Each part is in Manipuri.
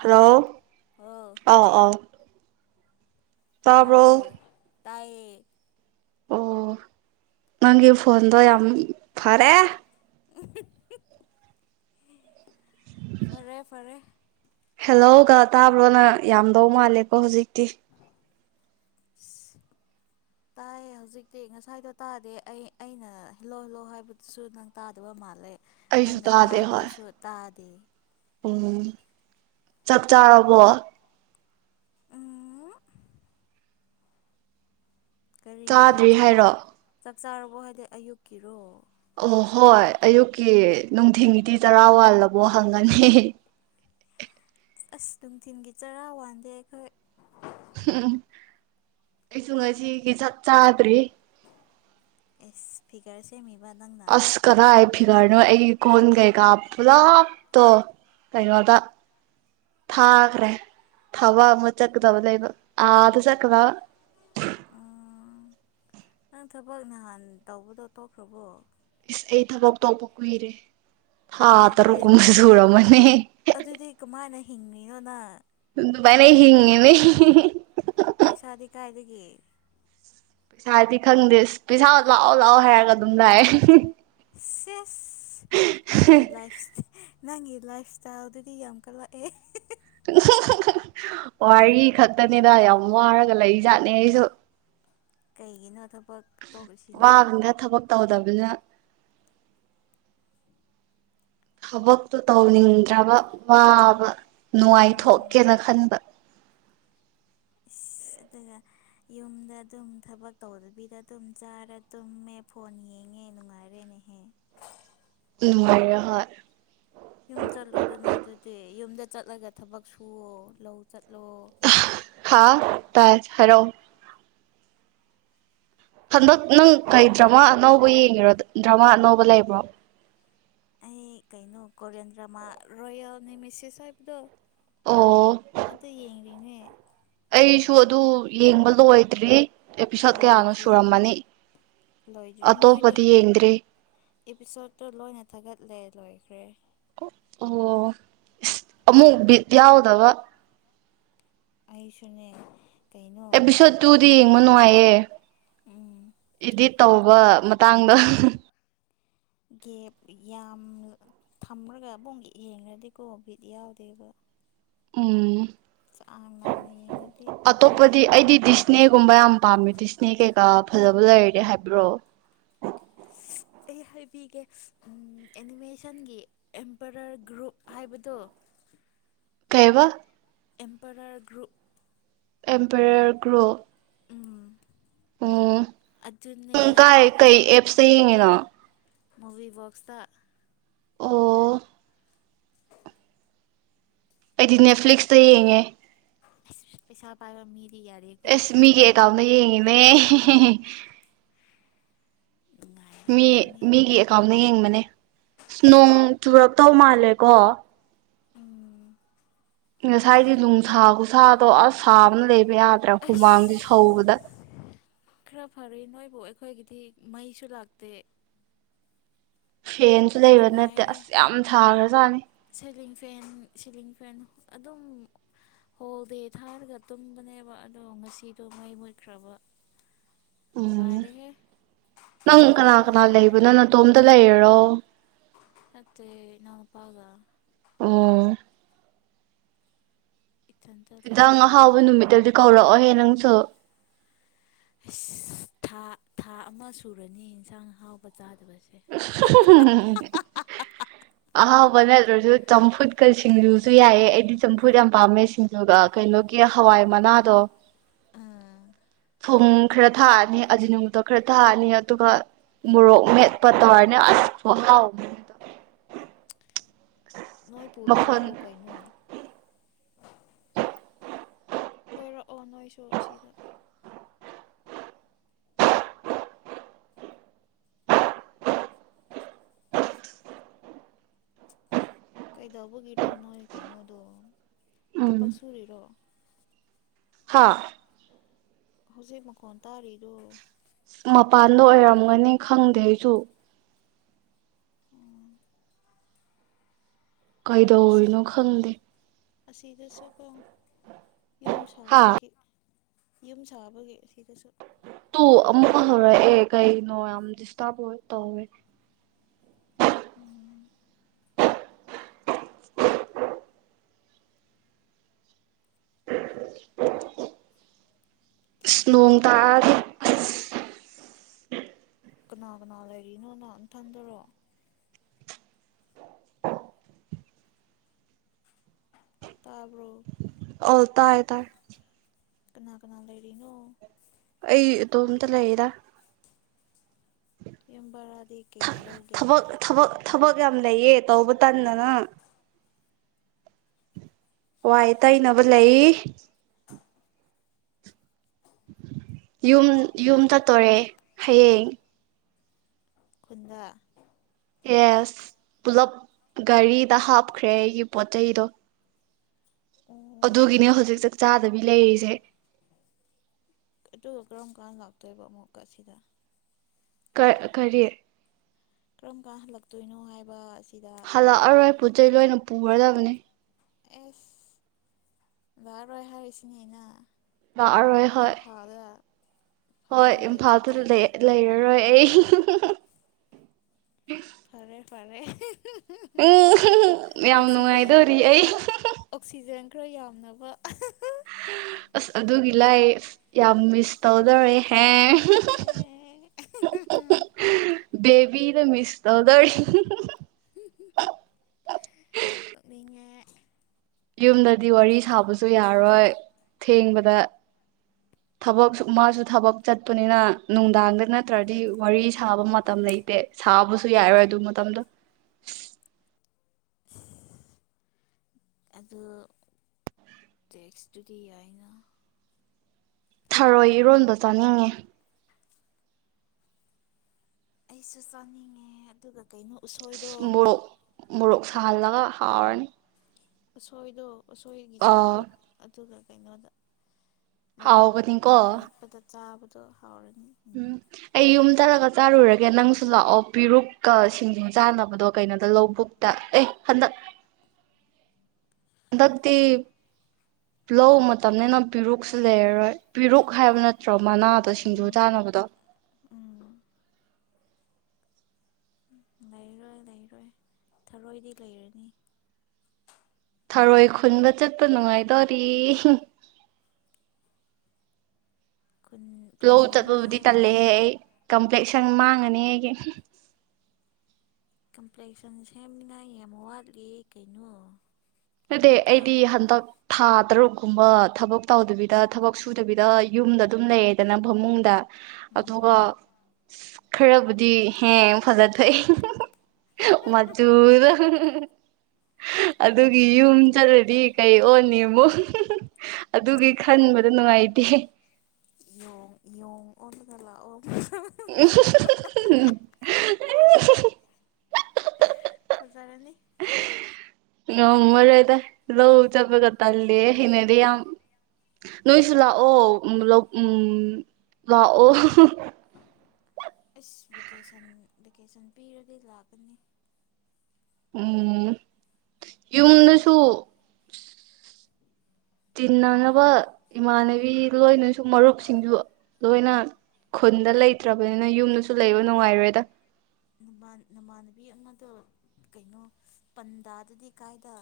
ꯍꯂꯣ ꯍꯜꯂꯣ ꯑꯣ ꯑꯥꯎ ꯑꯥꯎ ꯇꯥꯕ꯭ꯔꯣ ꯇꯌꯦ ꯑꯣ ꯅꯪꯒꯤ ꯐꯣꯟꯗꯣ ꯌꯥꯝ ꯐꯔꯦ ꯎ ꯐꯔꯦ ꯐꯔꯦ ꯍꯦꯜꯂꯣꯒ ꯇꯥꯕ꯭ꯔꯣꯅ ꯌꯥꯝꯗꯧ ꯃꯥꯜꯂꯦꯀꯣ ꯍꯧꯖꯤꯛꯇꯤ ꯇꯥꯏꯌꯦ ꯍꯧꯖꯤꯛꯇꯤ ꯉꯁꯥꯏꯗꯣ ꯇꯥꯗꯦ ꯑꯩ ꯑꯩꯅ ꯍꯦꯜꯜꯂꯣ ꯍꯤꯜꯂꯣ ꯍꯥꯏꯕꯗꯨꯁꯨ ꯅꯪ ꯇꯥꯗꯕ ꯃꯥꯜꯂꯦ ꯑꯩꯁꯨ ꯅꯪꯅ ꯇꯥꯗꯦ ꯍꯥꯏꯕꯗꯨꯁꯨ ꯇꯥꯗꯦ ꯑꯣ ꯆꯥꯛ ꯆꯥꯔꯕꯣ ꯎꯝ ꯀꯔꯤꯅꯣ ꯆꯥꯗ꯭ꯔꯤ ꯆꯥꯛ ꯍꯥꯏꯔꯣ ꯆꯥꯛ ꯆꯥꯔꯕꯣ ꯍꯥꯏꯗꯤ ꯑꯌꯨꯛꯀꯤꯔꯣ ꯑꯣ ꯍꯣꯏ ꯑꯌꯨꯛꯀꯤ ꯅꯨꯡꯊꯤꯟꯒꯤꯗꯤ ꯇꯔꯥ ꯋꯥꯜꯂꯕꯣ ꯍꯪꯒꯅꯤ ꯑꯁ ꯅꯨꯡꯊꯤꯟꯜꯒꯤ ꯆꯔꯥ ꯋꯥꯟꯗꯦ ꯑꯩꯈꯣꯏ ꯎꯝ ꯑꯩꯁꯨ ꯉꯁꯤꯒꯤ ꯆ ꯆꯥꯗ꯭ꯔꯔꯤ ꯑꯦ ꯐꯤꯒꯔꯁꯦ ꯃꯤ ꯑꯁ ꯀꯔꯑ ꯐꯤꯒꯥ ꯀꯩꯅꯣ ꯑꯩꯒꯤ ꯀꯣꯟ ꯀꯩꯀꯥ ꯄꯨꯂꯥꯞꯇꯣ ꯀꯩꯅꯣꯗ ꯊꯥꯈ꯭ꯔꯦ ꯊꯕꯛ ꯑꯃ ꯆꯠꯀꯗꯕ ꯂꯩꯕ ꯑꯥꯗ ꯆꯠꯀꯗꯕ ꯑꯣ ꯅꯪ ꯊꯕꯛ ꯅꯍꯥꯟ ꯇꯧꯕꯗꯣ ꯇꯣꯛꯈ꯭ꯔꯕꯣ ꯏꯁ ꯑꯩ ꯊꯕꯛ ꯇꯧꯕ ꯀꯨꯏꯔꯦ ꯏꯁ ꯍꯥꯥ ꯑꯗꯨꯗꯤ ꯇꯔꯨꯀꯁꯨꯔꯣ ꯃꯅꯤ ꯅꯣꯅ ꯃꯅꯦ ꯍꯤꯡꯉꯅꯦ ꯄꯩꯁꯥꯗꯤ ꯀꯥꯏꯗꯒꯤ ꯄꯩꯁꯥꯗꯤ ꯈꯪꯗꯦꯁ ꯄꯩꯁꯥ ꯂꯥꯛꯑꯣ ꯂꯥꯛꯑꯣ ꯍꯥꯏꯔꯒ ꯑꯗꯨꯝ ꯂꯥꯛꯑꯦ ꯁꯤ ꯅꯪꯒꯤ ꯂꯥꯏꯐꯇꯦ ꯅꯪꯒꯤ ꯂꯥꯏꯐ ꯏꯁꯇꯥꯏꯜꯗꯨꯗꯤ ꯌꯥꯝ ꯀꯠꯂꯛꯑꯦ ꯋꯥꯔꯤ ꯈꯛꯇꯅꯦꯗ ꯌꯥꯝ ꯋꯥꯔꯒ ꯂꯩ ꯖꯥꯠꯅꯦ ꯑꯩꯁꯨ ꯀꯩꯒꯤꯅꯣ ꯊꯕꯛ ꯇꯧꯔꯤꯁꯤꯅ ꯑꯗꯨꯅ ꯊꯕꯛꯇꯣ ꯇꯧꯅꯤꯡꯗ꯭ꯔꯕ ꯋꯥꯕ ꯑꯣ ꯅꯨꯡꯉꯥꯏꯊꯣꯛꯀꯦꯅ ꯈꯟꯕ ꯏꯁꯁ ꯑꯗꯨꯒ ꯌꯨꯝꯗ ꯑꯗꯨꯝ ꯊꯕꯛ ꯇꯧꯗꯕꯤꯗ ꯑꯗꯨꯝ ꯆꯥꯔ ꯇꯨꯝꯃꯦ ꯐꯣꯟ ꯌꯦꯡꯉꯦ ꯅꯨꯡꯉꯥꯏꯔꯦꯅꯦꯍꯦ ꯅꯔꯍꯣꯏ ꯌꯨꯝ ꯆꯠꯂꯣꯗꯅ ꯑꯗꯨꯗꯤ ꯌꯨꯝꯗ ꯆꯠꯂꯒ ꯊꯕꯛ ꯁꯨ ꯂꯧ ꯆ ꯍꯥꯥ ꯇꯥꯢ ꯍꯥꯏꯔꯛꯑꯣ ꯍꯟꯗꯛ ꯅꯪ ꯀꯩ ꯗ꯭ꯔꯃꯥ ꯑꯅꯧꯕ ꯌꯦꯡꯉꯤꯔꯣ ꯗ꯭ꯔꯃꯥ ꯑꯅꯧꯕ ꯂꯩꯕ꯭ꯔꯣ ꯑꯩ ꯀꯩꯩꯅꯣ ꯀꯣꯔꯦꯟꯗ꯭ꯔ ꯃꯥ ꯔꯣꯌꯅꯤ ꯃꯁ ꯁꯥꯕꯗꯣ ꯑꯣ ꯑꯗ ꯌꯦ ꯅꯦꯃꯦ ꯑꯩꯁꯨ ꯑꯗꯨ ꯌꯦꯡꯕ ꯂꯣꯏꯗ꯭ꯔꯤ ꯑꯦꯄꯤꯁꯣꯠ ꯀꯌꯥꯅꯣ ꯂꯣꯏꯗ꯭ꯔꯤ ꯁꯨꯔꯝꯃꯅꯤ ꯂꯣꯏꯗ꯭ꯔꯤ ꯃꯣꯏꯗꯣ ꯑꯇꯣꯞꯄꯗꯤ ꯌꯦꯡꯗ꯭ꯔꯤ ꯑꯦꯄꯤꯁꯣꯠꯇꯣ ꯂꯣꯏꯅ ꯊꯥꯒꯠ ꯂꯣꯏꯈ꯭ꯔꯦ ꯑꯣ ꯑꯃꯨꯛ ꯌꯥꯎꯗꯕ ꯑꯩꯁꯨꯅꯦ ꯀꯩꯅꯣ ꯑꯦꯄꯤꯁꯣꯗ ꯇꯨꯗꯤ ꯌꯦꯡꯕ ꯅꯨꯡꯉꯥꯏꯌꯦ ꯏꯗꯤꯠ ꯇꯧꯕ ꯃꯇꯥꯡꯗ ꯒꯦꯞ ꯌꯥꯝ ꯊꯝꯂꯒ ꯑꯕꯨꯡꯒꯤ ꯌꯦꯡꯉꯗꯤ ꯀꯣ ꯚꯤꯠ ꯌꯥꯎꯗꯦꯕ ꯎꯝ ꯆꯥꯡ ꯅꯥꯏꯅ ꯌꯦꯡꯉꯗꯤ ꯑꯇꯣꯞꯄꯗꯤ ꯌꯥꯏꯑꯕ ꯑꯩꯗꯤ ꯗꯤꯁꯅꯦꯒꯨꯝꯕ ꯌꯥꯝ ꯄꯥꯝꯃꯦ ꯗꯤꯁꯅꯦ ꯀꯩ ꯐꯖꯕ ꯂꯩꯔ ꯗꯤ ꯍꯥꯏꯕ꯭ꯔꯣ ꯑꯩ ꯍꯥꯏꯕꯤꯒꯦ ꯑꯦꯅꯤꯃꯦꯁꯟꯒꯤ ꯑꯦꯝꯄꯔꯔ ꯒ꯭ꯔꯨꯞ ꯍꯥꯏꯕꯗꯣ ꯀꯩꯑꯕ ꯑꯦꯝꯄꯔꯔ ꯒ꯭ꯔꯨꯞ ꯑꯦꯝꯄꯦꯔꯔ ꯒ꯭ꯔꯣ ꯎꯝ ꯑꯣ ꯑꯗꯨꯅꯦ ꯅꯪ ꯀꯥꯏ ꯀꯩ ꯑꯦꯞꯁꯇ ꯌꯦꯡꯉꯤꯅꯣ ꯃꯨꯚꯤꯕꯣꯛꯁꯇ ꯑꯣ ꯑꯩꯗꯤ ꯅꯦꯠꯐꯂꯤꯛꯁꯗ ꯌꯦꯡꯉꯦ ꯄꯩꯁꯥ ꯄꯥꯏꯕ ꯃꯤ ꯑꯦꯁ ꯃꯤꯒꯤ ꯑꯦꯀꯥꯎꯟꯗꯒꯤ ꯌꯦꯡꯉꯤ [unintelligible] ꯃꯤ ꯅꯨꯡꯉꯥꯏꯔꯝꯒꯅꯤ ꯃꯤꯒꯤ ꯑꯦꯀꯥꯎꯟꯗ ꯌꯦꯡꯕꯅꯦ ꯑ ꯅꯣꯡ ꯆꯨꯔ ꯇꯧ ꯃꯥꯜꯂꯦꯀꯣ ꯎꯝ ꯉꯁꯥꯏꯗꯤ ꯅꯨꯡꯁꯥ ꯈꯨꯁꯥꯗꯣ ꯑꯁ ꯁꯥꯕꯅ ꯂꯩꯕ ꯌꯥꯗ꯭ꯔꯥ ꯑꯁ ꯍꯨꯃꯥꯡꯗꯤ ꯁꯧꯕꯗ ꯈꯔ ꯐꯔꯦ ꯅꯣꯏꯕꯨ ꯑꯩꯈꯣꯏꯒꯤꯗꯤ ꯃꯩꯁꯨ ꯂꯥꯛꯇꯦ ꯐꯦꯟꯁꯨ ꯂꯩꯕ ꯅꯠꯇꯦ ꯅꯨꯡꯉꯥꯏꯔꯦ ꯑꯁ ꯌꯥꯝ ꯊꯥꯒ꯭ꯔꯖꯥꯠꯅꯤ ꯁꯤꯂꯤꯡ ꯐꯦꯟ ꯁꯤꯂꯤꯡ ꯐꯦꯟ ꯑꯗꯨꯝ ꯍꯣꯜ ꯗꯦ ꯊꯥꯔꯒ ꯇꯨꯝꯕꯅꯦꯕ ꯑꯗꯣ ꯉꯁꯤꯗꯣ ꯃꯩ ꯃꯨꯠꯈ꯭ꯔꯕ ꯎꯝ ꯅꯨꯡꯉꯥꯏꯔꯦꯍꯦ ꯅꯪ ꯀꯅꯥ ꯐꯖꯅ ꯀꯅꯥ ꯁꯥꯔꯦ ꯂꯩꯕꯅꯣ ꯅꯇꯣꯝꯇ ꯂꯩꯔꯤꯔꯣ ꯑꯣ ꯅꯠꯇꯦ ꯏꯅꯥꯎ ꯅꯨꯄꯥꯒ ꯑꯣ ꯏꯊꯟꯇ ꯍꯟꯗꯥꯡ ꯂꯩꯇꯦ ꯑꯍꯥꯎꯕ ꯅꯨꯃꯤꯠꯇꯗꯤ ꯀꯧꯔꯛꯑꯣ ꯍꯦ ꯔꯥꯡꯁꯨ ꯏꯁ ꯊꯥ ꯊꯥ ꯑꯃ ꯁꯨꯔꯅꯤ ꯌꯦꯟꯁꯥꯡ ꯑꯍꯥꯎꯕ ꯆꯥꯗꯕ [unintelligible] ꯑꯍꯥꯎꯕ ꯅꯠꯇ꯭ꯔꯁꯨ ꯆꯝꯐꯨꯠꯀ ꯁꯤꯡꯖꯨꯁꯨ ꯌꯥꯏꯑ ꯑꯩꯗꯤ ꯆꯝꯐꯨꯠ ꯌꯥꯝ ꯄꯥꯝꯃꯦ ꯁꯤꯡꯖꯨꯒ ꯀꯩꯅꯣꯒꯤ ꯍꯋꯥꯏ ꯃꯅꯥꯗꯣ ꯑꯥ ꯊꯨꯝ ꯈꯔ ꯊꯥꯛꯑꯅꯤ ꯑꯖꯤꯅꯥꯃꯣꯇꯣ ꯈꯔ ꯊꯥꯛꯑꯅꯤ ꯑꯗꯨꯒ ꯃꯣꯔꯣꯛ ꯃꯦꯠꯄ ꯇꯧꯔꯅꯤ ꯑꯁ ꯈꯨ ꯍꯥꯎ ꯅꯣꯏ ꯄꯨꯔꯒ ꯂꯥꯛꯑꯣ ꯀꯩꯅꯣ ꯀꯣꯏꯔꯛꯑꯣ ꯅꯣꯏꯁꯨ ꯁꯤꯗ ꯀꯩꯗꯧꯕꯒꯤꯔꯣ ꯅꯣꯏ ꯀꯩꯅꯣꯗꯣ ꯎꯝ ꯊꯕꯛ ꯁꯨꯔꯤꯔꯣ ꯍꯥꯥ ꯍꯧꯖꯤꯛ ꯃꯈꯣꯟ ꯇꯥꯔꯤꯗꯣ ꯃꯄꯥꯟꯗ ꯑꯣꯏꯔꯝꯒꯅꯤ ꯈꯪꯗꯦ ꯑꯩꯁꯨ ꯑꯁꯤ ꯀꯩꯗꯧꯔꯤꯅꯣ ꯈꯪꯗꯦ ꯑꯁꯤꯗꯁꯨꯀꯣ ꯌꯨꯝ ꯍꯥ ꯁꯥꯕꯒꯤ ꯌꯨꯝ ꯁꯥꯕꯒꯤ ꯁꯤꯗꯁꯨ ꯇꯨ ꯑꯃꯨꯛꯀ ꯍꯧꯔꯛ ꯑꯦ ꯀꯩꯅꯣ ꯌꯥꯝ ꯗꯤꯁꯇ꯭ꯔꯕ ꯑꯣꯏ ꯇꯧꯏ ꯎꯝ [inaudible] ꯅꯣꯡ ꯇꯥꯒ ꯀꯅꯥ ꯀꯅꯥ ꯂꯩꯔꯤꯅꯣ ꯅꯍꯅꯊꯟꯗꯔꯣ ꯇꯥꯔꯕꯣ ꯑꯣꯜ ꯇꯑ ꯇ ꯀꯅꯥ ꯀꯅꯥ ꯂꯩꯔꯤꯅꯣ ꯑꯩ ꯏꯇꯣꯝꯇ ꯂꯩꯌꯦꯗ ꯌꯕꯔ ꯁꯤ ꯀꯌꯥ ꯂꯧꯒꯦ ꯊꯕꯛ ꯊꯕꯛ ꯊꯕꯛ ꯌꯥꯝ ꯂꯩꯌꯦ ꯇꯧꯕ ꯇꯟꯗꯅ ꯋꯥ ꯇꯩꯅꯕ ꯂꯩ ꯌꯨꯝ ꯌꯨꯝ ꯆꯠꯇꯣꯔꯦ ꯍꯌꯦꯡ ꯈꯨꯟꯗ ꯌꯦꯁ ꯄꯨꯂꯞ ꯒꯥꯔꯤꯗ ꯍꯥꯞꯈ꯭ꯔꯦ ꯑꯩꯒꯤ ꯄꯣꯠ ꯆꯩꯗꯣ ꯑꯣ ꯑꯗꯨꯒꯤꯅꯦ ꯍꯧꯖꯤꯛ ꯆꯥꯛ ꯆꯥꯗꯕꯤ ꯂꯩꯔꯤꯁꯦ ꯑꯗꯨꯒ ꯀꯔꯝ ꯀꯥꯟꯗ ꯂꯥꯛꯇꯣꯏꯕ ꯑꯃꯨꯛꯀ ꯑꯁꯤꯗ ꯀ ꯀꯔꯤ ꯀꯔꯝ ꯀꯥꯟ ꯍꯜꯂꯛꯇꯣꯏꯅꯣ ꯍꯥꯏꯕ ꯑꯁꯤꯗ ꯍꯜꯂꯛꯑꯔꯣꯏ ꯑꯩ ꯄꯨ ꯆꯩꯩ ꯂꯣꯏꯅ ꯄꯨꯍꯔꯗꯕꯅꯦ ꯑꯦꯁ ꯂꯥꯛꯑꯔꯣꯏ ꯍꯥꯏꯔꯤꯁꯤꯅꯦꯅ ꯂꯥꯛꯔꯣꯏ ꯍꯣꯏ ꯍꯣꯏ ꯐꯔꯦꯅꯦ ꯏꯝꯐꯥꯜꯗ ꯑꯗꯨꯗꯤ ꯂꯩ ꯂꯩꯔꯔꯣꯏ ꯑꯩ ꯐꯔꯦ ꯐꯔꯦ ꯃꯌꯥꯝ ꯑꯣꯛꯁꯤꯖꯦꯟ ꯅꯨꯡꯉꯥꯏꯗꯧꯔꯤ ꯑꯩ ꯑꯣꯛꯁꯤꯖꯦꯟ ꯈꯔ ꯌꯥꯝꯅꯕ ꯑꯁ ꯑꯗꯨꯒꯤ ꯂꯥꯏ ꯑ ꯌꯥꯝ ꯃꯤꯁ ꯇꯧꯗꯧꯔꯦꯍꯦ ꯦꯕꯤꯗ ꯃꯤꯁ ꯇꯧꯗꯔ ꯀ ꯃꯤ ꯌꯨꯝꯗꯗꯤ ꯋꯥꯔꯤ ꯁꯥꯕꯁꯨ ꯌꯥꯔꯣꯏ ꯊꯦꯡꯕꯗ ꯊꯕꯛ ꯃꯥꯁꯨ ꯊꯕꯛ ꯆꯠꯄꯅꯤꯅ ꯅꯨꯡꯗꯥꯡꯗ ꯅꯠꯇ꯭ꯔꯗꯤ ꯋꯥꯔꯤ ꯁꯥꯕ ꯃꯇꯝ ꯂꯩꯇꯦ ꯁꯥꯕꯁꯨ ꯌꯥꯔꯣꯏ ꯑꯗꯨ ꯃꯇꯝꯗꯣ ꯑꯗꯨ ꯇꯦꯛꯁ ꯇꯨꯗꯤ ꯌꯥꯏꯅ ꯊꯔꯣꯏ ꯏꯔꯣꯟꯗ ꯆꯥꯅꯤꯡꯉꯤ ꯑꯩꯁꯨ ꯆꯥꯅꯤꯡꯉꯦ ꯑꯗꯨꯒ ꯀꯩꯅꯣ ꯎꯁꯣꯏꯗꯣ ꯃꯣꯔꯣꯛ ꯃꯣꯔꯣꯛ ꯁꯥꯍꯜꯂꯒ ꯍꯥꯎꯔꯅꯤ ꯑꯁꯣꯏꯗ ꯎꯁꯣꯏꯒꯤ ꯑꯥ ꯆꯝꯐꯨꯠ ꯑꯗꯨꯒ ꯀꯩꯅꯣꯗ ꯃꯣꯔꯣꯛ ꯍꯥꯎꯒꯅꯤꯀꯣ ꯃꯦꯠꯄꯗ ꯆꯥꯕ ꯍꯥꯎꯔ ꯎꯝ ꯑꯩ ꯌꯨꯝ ꯆꯠꯂꯒ ꯆꯥꯔꯨꯔꯒꯦ ꯅꯪꯁꯨ ꯂꯥꯛꯑꯣ ꯄꯦꯔꯨꯛꯀ ꯁꯤꯡꯖꯨ ꯆꯥꯅꯕꯗꯣ ꯀꯩꯅꯣꯗ ꯂꯧꯕꯨꯛꯇ ꯑꯦ ꯍꯟꯗꯛ ꯍꯟꯗꯛꯇꯤ ꯂꯧ ꯃꯇꯝꯅꯤꯅ ꯄꯦꯔꯨꯛꯁꯨ ꯂꯩꯔꯔꯣꯏ ꯄꯤꯔꯨꯛ ꯍꯥꯏꯕ ꯅꯠꯇ꯭ꯔꯣ ꯃꯅꯥꯗ ꯁꯤꯡꯖꯨ ꯎꯝ ꯆꯥꯅꯕꯗꯣ ꯎꯝ ꯂꯩꯔꯣꯏ ꯂꯩꯔꯣꯏ ꯊꯔꯣꯏꯗꯤ ꯂꯩꯔꯅꯤ ꯊꯔꯣꯏ ꯈꯨꯟꯕ ꯆꯠꯄ ꯅꯨꯡꯉꯥꯏꯗꯣꯔꯤ ꯈꯨꯟ ꯂꯧ ꯈꯨꯟꯒꯅꯨ ꯆꯠꯄꯕꯨꯗꯤ ꯍꯥꯏꯕꯅꯦ ꯇꯂꯦꯍꯦ ꯑꯩ ꯂꯦꯛꯁꯟ ꯃꯥꯡꯉꯅꯤ ꯑꯩꯒꯤ ꯀꯝꯄ꯭ꯂꯦꯛꯁꯟ ꯁꯦꯝꯅꯤꯉꯥꯏ ꯌꯥꯝ ꯋꯥꯠꯂꯤ ꯀꯩꯅꯣ ꯅꯠꯇꯦ ꯊꯥ ꯑꯩꯗꯤ ꯍꯟꯗꯛ ꯊꯥ ꯇꯔꯨꯛꯀꯨꯝꯕ ꯊꯕꯛ ꯇꯧꯗꯕꯤꯗ ꯊꯕꯛ ꯁꯨꯗꯕꯤꯗ ꯌꯨꯝꯗ ꯑꯗꯨꯝ ꯂꯩꯌꯦꯗꯅ ꯐꯃꯨꯡꯗ ꯎꯝ ꯑꯗꯒ ꯑꯁ ꯈꯔꯕꯨꯗꯤ ꯍꯦꯡ ꯐꯖꯊꯣꯛꯑꯦ ꯃꯆꯨꯗꯣ ꯑꯗꯨ ꯑꯗꯨꯒꯤ ꯌꯨꯝ ꯆꯠꯂꯗꯤ ꯀꯩ ꯑꯣꯅꯤ ꯑꯃꯨꯛ ꯑꯗꯨꯒꯤ ꯈꯟꯕꯗ ꯅꯨꯡꯉꯥꯏꯇꯦ ꯣꯡꯌꯣꯡ ꯑꯣꯜꯂ ꯑꯣ [inaudible] [inaudible] ꯐꯖꯔꯅꯤ ꯉꯝꯃꯔꯣꯏꯗ ꯂꯧ ꯆꯠꯄꯒ ꯇꯜꯂꯦ ꯍꯩꯅꯗꯦ ꯌꯥꯝ ꯅꯣꯏꯁꯨ ꯂꯥꯛꯑꯣ ꯎꯝ ꯂꯧ ꯀꯨꯝ ꯂꯥꯛꯑꯣ ꯑꯁ ꯚꯦꯀꯦꯁꯟ ꯚꯦꯀꯦꯁꯟ ꯄꯤꯔꯗꯤ ꯂꯥꯛꯀꯅꯤ ꯎꯝ ꯌꯨꯝꯗꯁꯨ ꯇꯤꯟꯅꯅꯕ ꯏꯃꯥꯟꯅꯕꯤ ꯂꯣꯏꯅꯁꯨ ꯃꯔꯨꯞꯁꯤꯡꯁꯨ ꯂꯣꯏꯅ ꯈꯨꯟꯗ ꯂꯩꯇ꯭ꯔꯕꯅꯤꯅ ꯌꯨꯝꯗꯁꯨ ꯂꯩꯕ ꯅꯨꯡꯉꯥꯏꯔꯣꯏꯗ ꯅꯃꯥꯟꯅꯕꯤ ꯑꯃꯗꯣ ꯀꯩꯅꯣ ꯄꯟꯗꯥꯗꯗꯤ ꯀꯥꯏꯗ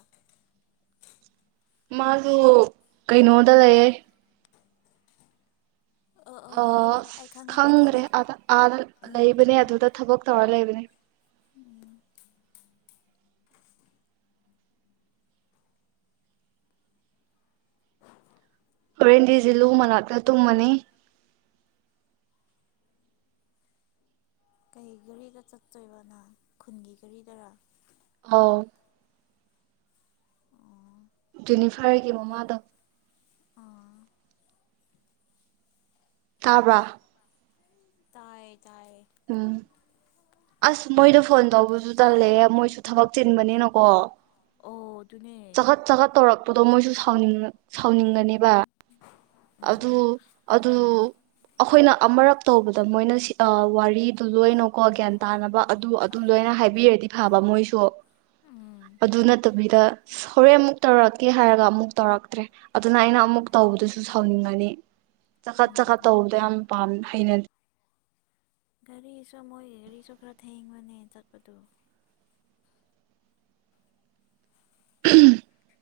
ꯃꯥꯁꯨ ꯀꯩꯅꯣꯗ ꯂꯩꯌꯦ ꯌꯥꯔꯦ ꯑꯣ ꯌꯥꯔꯦ ꯑꯩ ꯈꯪꯉꯦ ꯑꯩ ꯈꯪꯉꯦ ꯈꯪꯈ꯭ꯔꯦ ꯑꯗ ꯑꯥꯗ ꯎꯝ ꯂꯩꯕꯅꯦ ꯎꯝ ꯑꯗꯨꯗ ꯊꯕꯛ ꯇꯧꯔ ꯂꯩꯕꯅꯦ ꯎꯝ ꯍꯣꯔꯦꯟꯗꯤꯖꯤꯂꯨꯡ ꯃꯅꯥꯛꯇ ꯇꯨꯝꯃꯅꯤ ꯀꯩ ꯒꯥꯔꯤꯗ ꯆꯠꯇꯣꯏꯕꯅ ꯈꯨꯟꯒꯤ ꯘꯔꯤꯗꯔꯥ ꯑꯥꯎ ꯑꯣ ꯖꯦꯅꯤꯐꯔꯒꯤ ꯃꯃꯥꯗꯣ ꯑꯥ ꯇꯥꯕ꯭ꯔ ꯇꯌꯦ ꯇꯥꯏꯌꯦ ꯑꯝ ꯑꯁ ꯃꯣꯏꯗ ꯐꯣꯟ ꯇꯧꯕꯁꯨ ꯇꯜꯂꯦꯍꯦ ꯃꯣꯏꯁꯨ ꯊꯕꯛ ꯆꯤꯟꯕꯅꯤꯅꯀꯣ ꯑꯣ ꯑꯗꯨꯅꯦ ꯄꯇꯣ ꯃꯣꯏꯁꯨ ꯁꯥꯎꯅꯤꯡ ꯁꯥꯎꯅꯤꯡꯒꯅꯦꯕ ꯎꯝ ꯑꯗꯨ ꯑꯗꯨ ꯑꯩꯈꯣꯏꯅ ꯑꯃꯔꯞ ꯇꯧꯕꯗ ꯃꯣꯏꯅ ꯋꯥꯔꯤꯗꯨ ꯂꯣꯏꯅꯀꯣ ꯒ꯭ꯌꯥꯟ ꯇꯥꯅꯕ ꯑꯗꯨ ꯑꯗꯨ ꯂꯣꯏꯅ ꯍꯥꯏꯕꯤꯔꯗꯤ ꯐꯥꯕ ꯃꯣꯏꯁꯨ ꯎꯝ ꯑꯗꯨ ꯅꯠꯇ ꯑꯩꯩꯗ ꯍꯣꯔꯦꯟ ꯑꯃꯨꯛ ꯇꯧꯔꯛꯀꯦ ꯍꯥꯏꯔꯒ ꯑꯃꯨꯛ ꯇꯧꯔꯛꯇ꯭ꯔꯦ ꯑꯗꯨꯅ ꯑꯩꯅ ꯑꯃꯨꯛ ꯇꯧꯕꯗꯨꯁꯨ ꯑꯗꯨꯨ ꯁꯥꯎꯅꯤꯡꯒꯅꯤ ꯆꯈꯠ ꯎꯝ ꯆꯈꯠ ꯇꯧꯕꯗꯣ ꯌꯥꯝ ꯄꯥꯝ ꯍꯩꯅꯗꯦ ꯒꯥꯔꯤꯁꯨ ꯃꯣꯏꯒꯤ ꯒꯥꯔꯤꯁꯨ ꯈꯔ ꯊꯦꯡꯕꯅꯦ ꯆꯠꯄꯗꯨ [inaudible]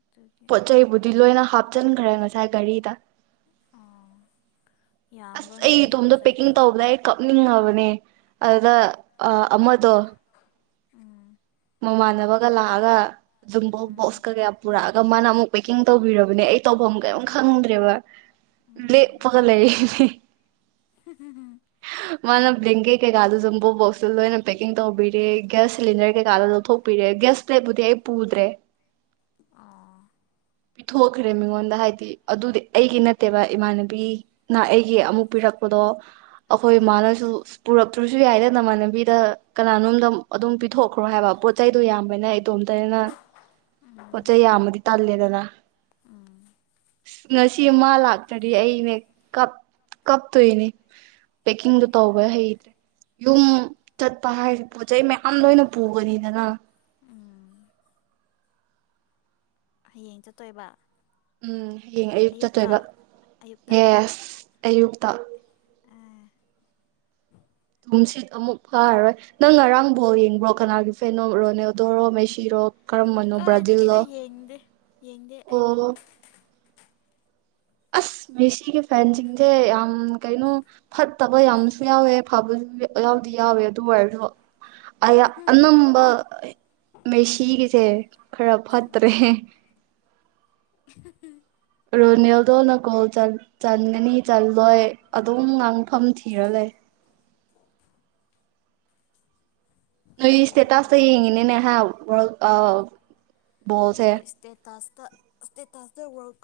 ꯑꯗꯨꯒꯤ ꯄꯣꯠ ꯆꯩꯕꯨꯗꯤ ꯂꯣꯏꯅ ꯍꯥꯞ ꯆꯟꯈ꯭ꯔꯦ ꯉꯁꯥꯏ ꯒꯥꯔꯤꯗ ꯑꯣ ꯑꯁ ꯌꯥꯝꯕ꯭ꯔꯣꯅꯦ ꯑꯩ ꯅꯪꯒꯤ ꯄꯣꯠ ꯏꯇꯣꯝꯗ ꯆꯩꯗꯣ ꯄꯦꯛꯀꯤꯡ ꯇꯧꯕꯅꯦ ꯑꯩ ꯀꯞꯅꯤꯡꯉꯕꯅꯦ ꯑꯗꯨꯗ ꯑ ꯑꯃꯗꯣ ꯎꯝ ꯃꯃꯥꯟꯅꯕꯒ ꯂꯥꯛꯑꯒ ꯨꯖꯨꯝꯕꯣ ꯎꯝ ꯕꯣꯛꯁꯀ ꯒ ꯌꯥꯝ ꯄꯨꯔꯛ ꯃꯥꯅ ꯑꯃꯨꯛ ꯄꯦꯛꯀꯤꯡ ꯇꯧꯕꯤꯔꯕꯅꯦ ꯑꯩ ꯇꯧꯐꯝ ꯀꯔꯤꯝ ꯈꯪꯗ꯭ꯔꯦꯕ ꯂꯦꯞꯄꯒ ꯂꯩꯔꯤꯅꯦ ꯎ ꯎ ꯎꯝ ꯃꯥꯅ ꯕꯂꯦꯡꯀꯦ ꯀꯩꯀꯥꯗꯨꯁꯨ ꯖꯝꯕꯣ ꯕꯣꯛꯁꯇ ꯂꯣꯏꯅ ꯄꯦꯛꯀꯤꯡ ꯇꯧꯕꯤꯔꯦ ꯒ꯭ꯌꯥꯁ ꯁꯤꯂꯤꯟꯗꯔꯒ ꯆꯥꯗꯣ ꯂꯧꯊꯣꯛꯄꯤꯔꯦ ꯒꯥꯁꯂꯦꯞꯄꯨꯗꯤ ꯑꯩ ꯄꯨꯗ꯭ꯔꯦ ꯑꯣ ꯄꯤꯊꯣꯛꯈ꯭ꯔꯦ ꯃꯤꯉꯣꯟꯗ ꯍꯥꯏꯗꯤ ꯑꯗꯨꯗꯤ ꯑꯩꯒꯤ ꯅꯠꯇꯦꯕ ꯏꯃꯥꯟꯅꯕꯤꯅ ꯑꯩꯒꯤ ꯑꯃꯨꯛ ꯄꯤꯔꯛꯄꯗꯣ ꯑꯈꯣꯏ ꯑꯥ ꯃꯥꯅꯁꯨ ꯄꯨꯔꯛ ꯇ꯭ꯔꯨꯁꯨ ꯌꯥꯏꯗ ꯅꯃꯥꯟꯅꯕꯤꯗ ꯀꯅꯥꯅꯣꯝꯗ ꯑꯗꯨꯝ ꯄꯤꯊꯣꯛꯈ꯭ꯔꯣ ꯍꯥꯏꯕ ꯄꯣꯠ ꯆꯩꯗꯣ ꯌꯥꯝꯕꯅꯩ ꯏꯇꯣꯝꯇꯅꯤꯅ ꯄꯣꯠ ꯎꯝ ꯆꯩꯩ ꯌꯥꯝꯃꯗꯤ ꯇꯜꯂꯦꯗꯅ ꯎꯝ ꯏꯁ ꯉꯁꯤ ꯃꯥ ꯂꯥꯛꯇ꯭ꯔꯗꯤ ꯑꯩꯅꯦ ꯀꯞ ꯀꯞꯇꯣꯏꯅꯦ ꯄꯦꯛꯀꯤꯡꯗꯣ ꯇꯧꯕ ꯍꯩꯇ꯭ꯔꯦ ꯌꯨꯝ ꯆꯠꯄ ꯍꯥꯏ ꯄꯣꯠ ꯆꯩ ꯃꯌꯥꯝ ꯂꯣꯏꯅ ꯄꯨꯒꯅꯤꯗꯅ ꯎꯝ ꯍꯌꯦꯡ ꯆꯠꯇꯣꯏꯕ ꯎꯝ ꯍꯌꯦꯡ ꯑꯌꯨꯛ ꯆꯠꯇꯣꯏꯕ ꯑꯌꯨꯛꯇ ꯑꯌꯨꯛꯇ ꯌꯦꯁ ꯑꯌꯨꯛꯇ ꯑꯦ ꯨ ꯇꯨꯝꯁꯤꯠ ꯑꯃꯨꯛ ꯐꯥꯔꯔꯣꯏ ꯅꯪ ꯉꯔꯥꯡ ꯕꯣꯜ ꯌꯦꯡꯕ꯭ꯔꯣ ꯀꯅꯥꯒꯤ ꯐꯦꯟꯅꯣ ꯔꯣꯅꯦꯜꯗꯣꯔꯣ ꯃꯩꯁꯤꯔꯣ ꯀꯔꯝꯕꯅꯣ ꯀꯥꯏꯗꯒꯤ ꯕ꯭ꯔꯥꯖꯤꯜꯂꯣ ꯑꯩ ꯌꯦꯡꯗꯦ ꯌꯦꯡꯗꯦ ꯑꯩ ꯑꯣ ꯑꯁ ꯃꯦꯁꯤꯒꯤ ꯐꯦꯟꯁꯤꯡꯁꯦ ꯌꯥꯝ ꯀꯩꯅꯣ ꯐꯠꯇꯕ ꯌꯥꯝꯁꯨ ꯌꯥꯎꯋꯦ ꯐꯕꯁꯨ ꯌꯥꯎꯗꯤ ꯌꯥꯎꯋꯦ ꯑꯗꯨ ꯑꯣꯏꯔꯁꯨ ꯑꯌꯥ ꯑꯅꯝꯕ ꯃꯦꯁꯤꯒꯤꯁꯦ ꯈꯔ ꯐꯠꯇ꯭ꯔꯦ ꯎꯝ [inaudible] ꯔꯣꯅꯦꯜꯗꯣꯅ ꯒꯣꯜ ꯆꯟꯒꯅꯤ ꯆꯜꯂꯣꯏ ꯑꯗꯨꯝ ꯉꯥꯡꯐꯝ ꯊꯤꯔ ꯂꯩ ꯑꯩꯗꯤ ꯁꯇꯦꯇꯁ ꯇ ꯌꯦꯡꯉꯤꯅꯤꯅꯦ ꯍꯥ ꯋꯥꯜ ꯑꯧ ꯍꯣꯏ ꯁꯇꯦꯇꯁ ꯇ ꯁꯇꯦꯇꯁ ꯇ ꯋꯥꯔꯜ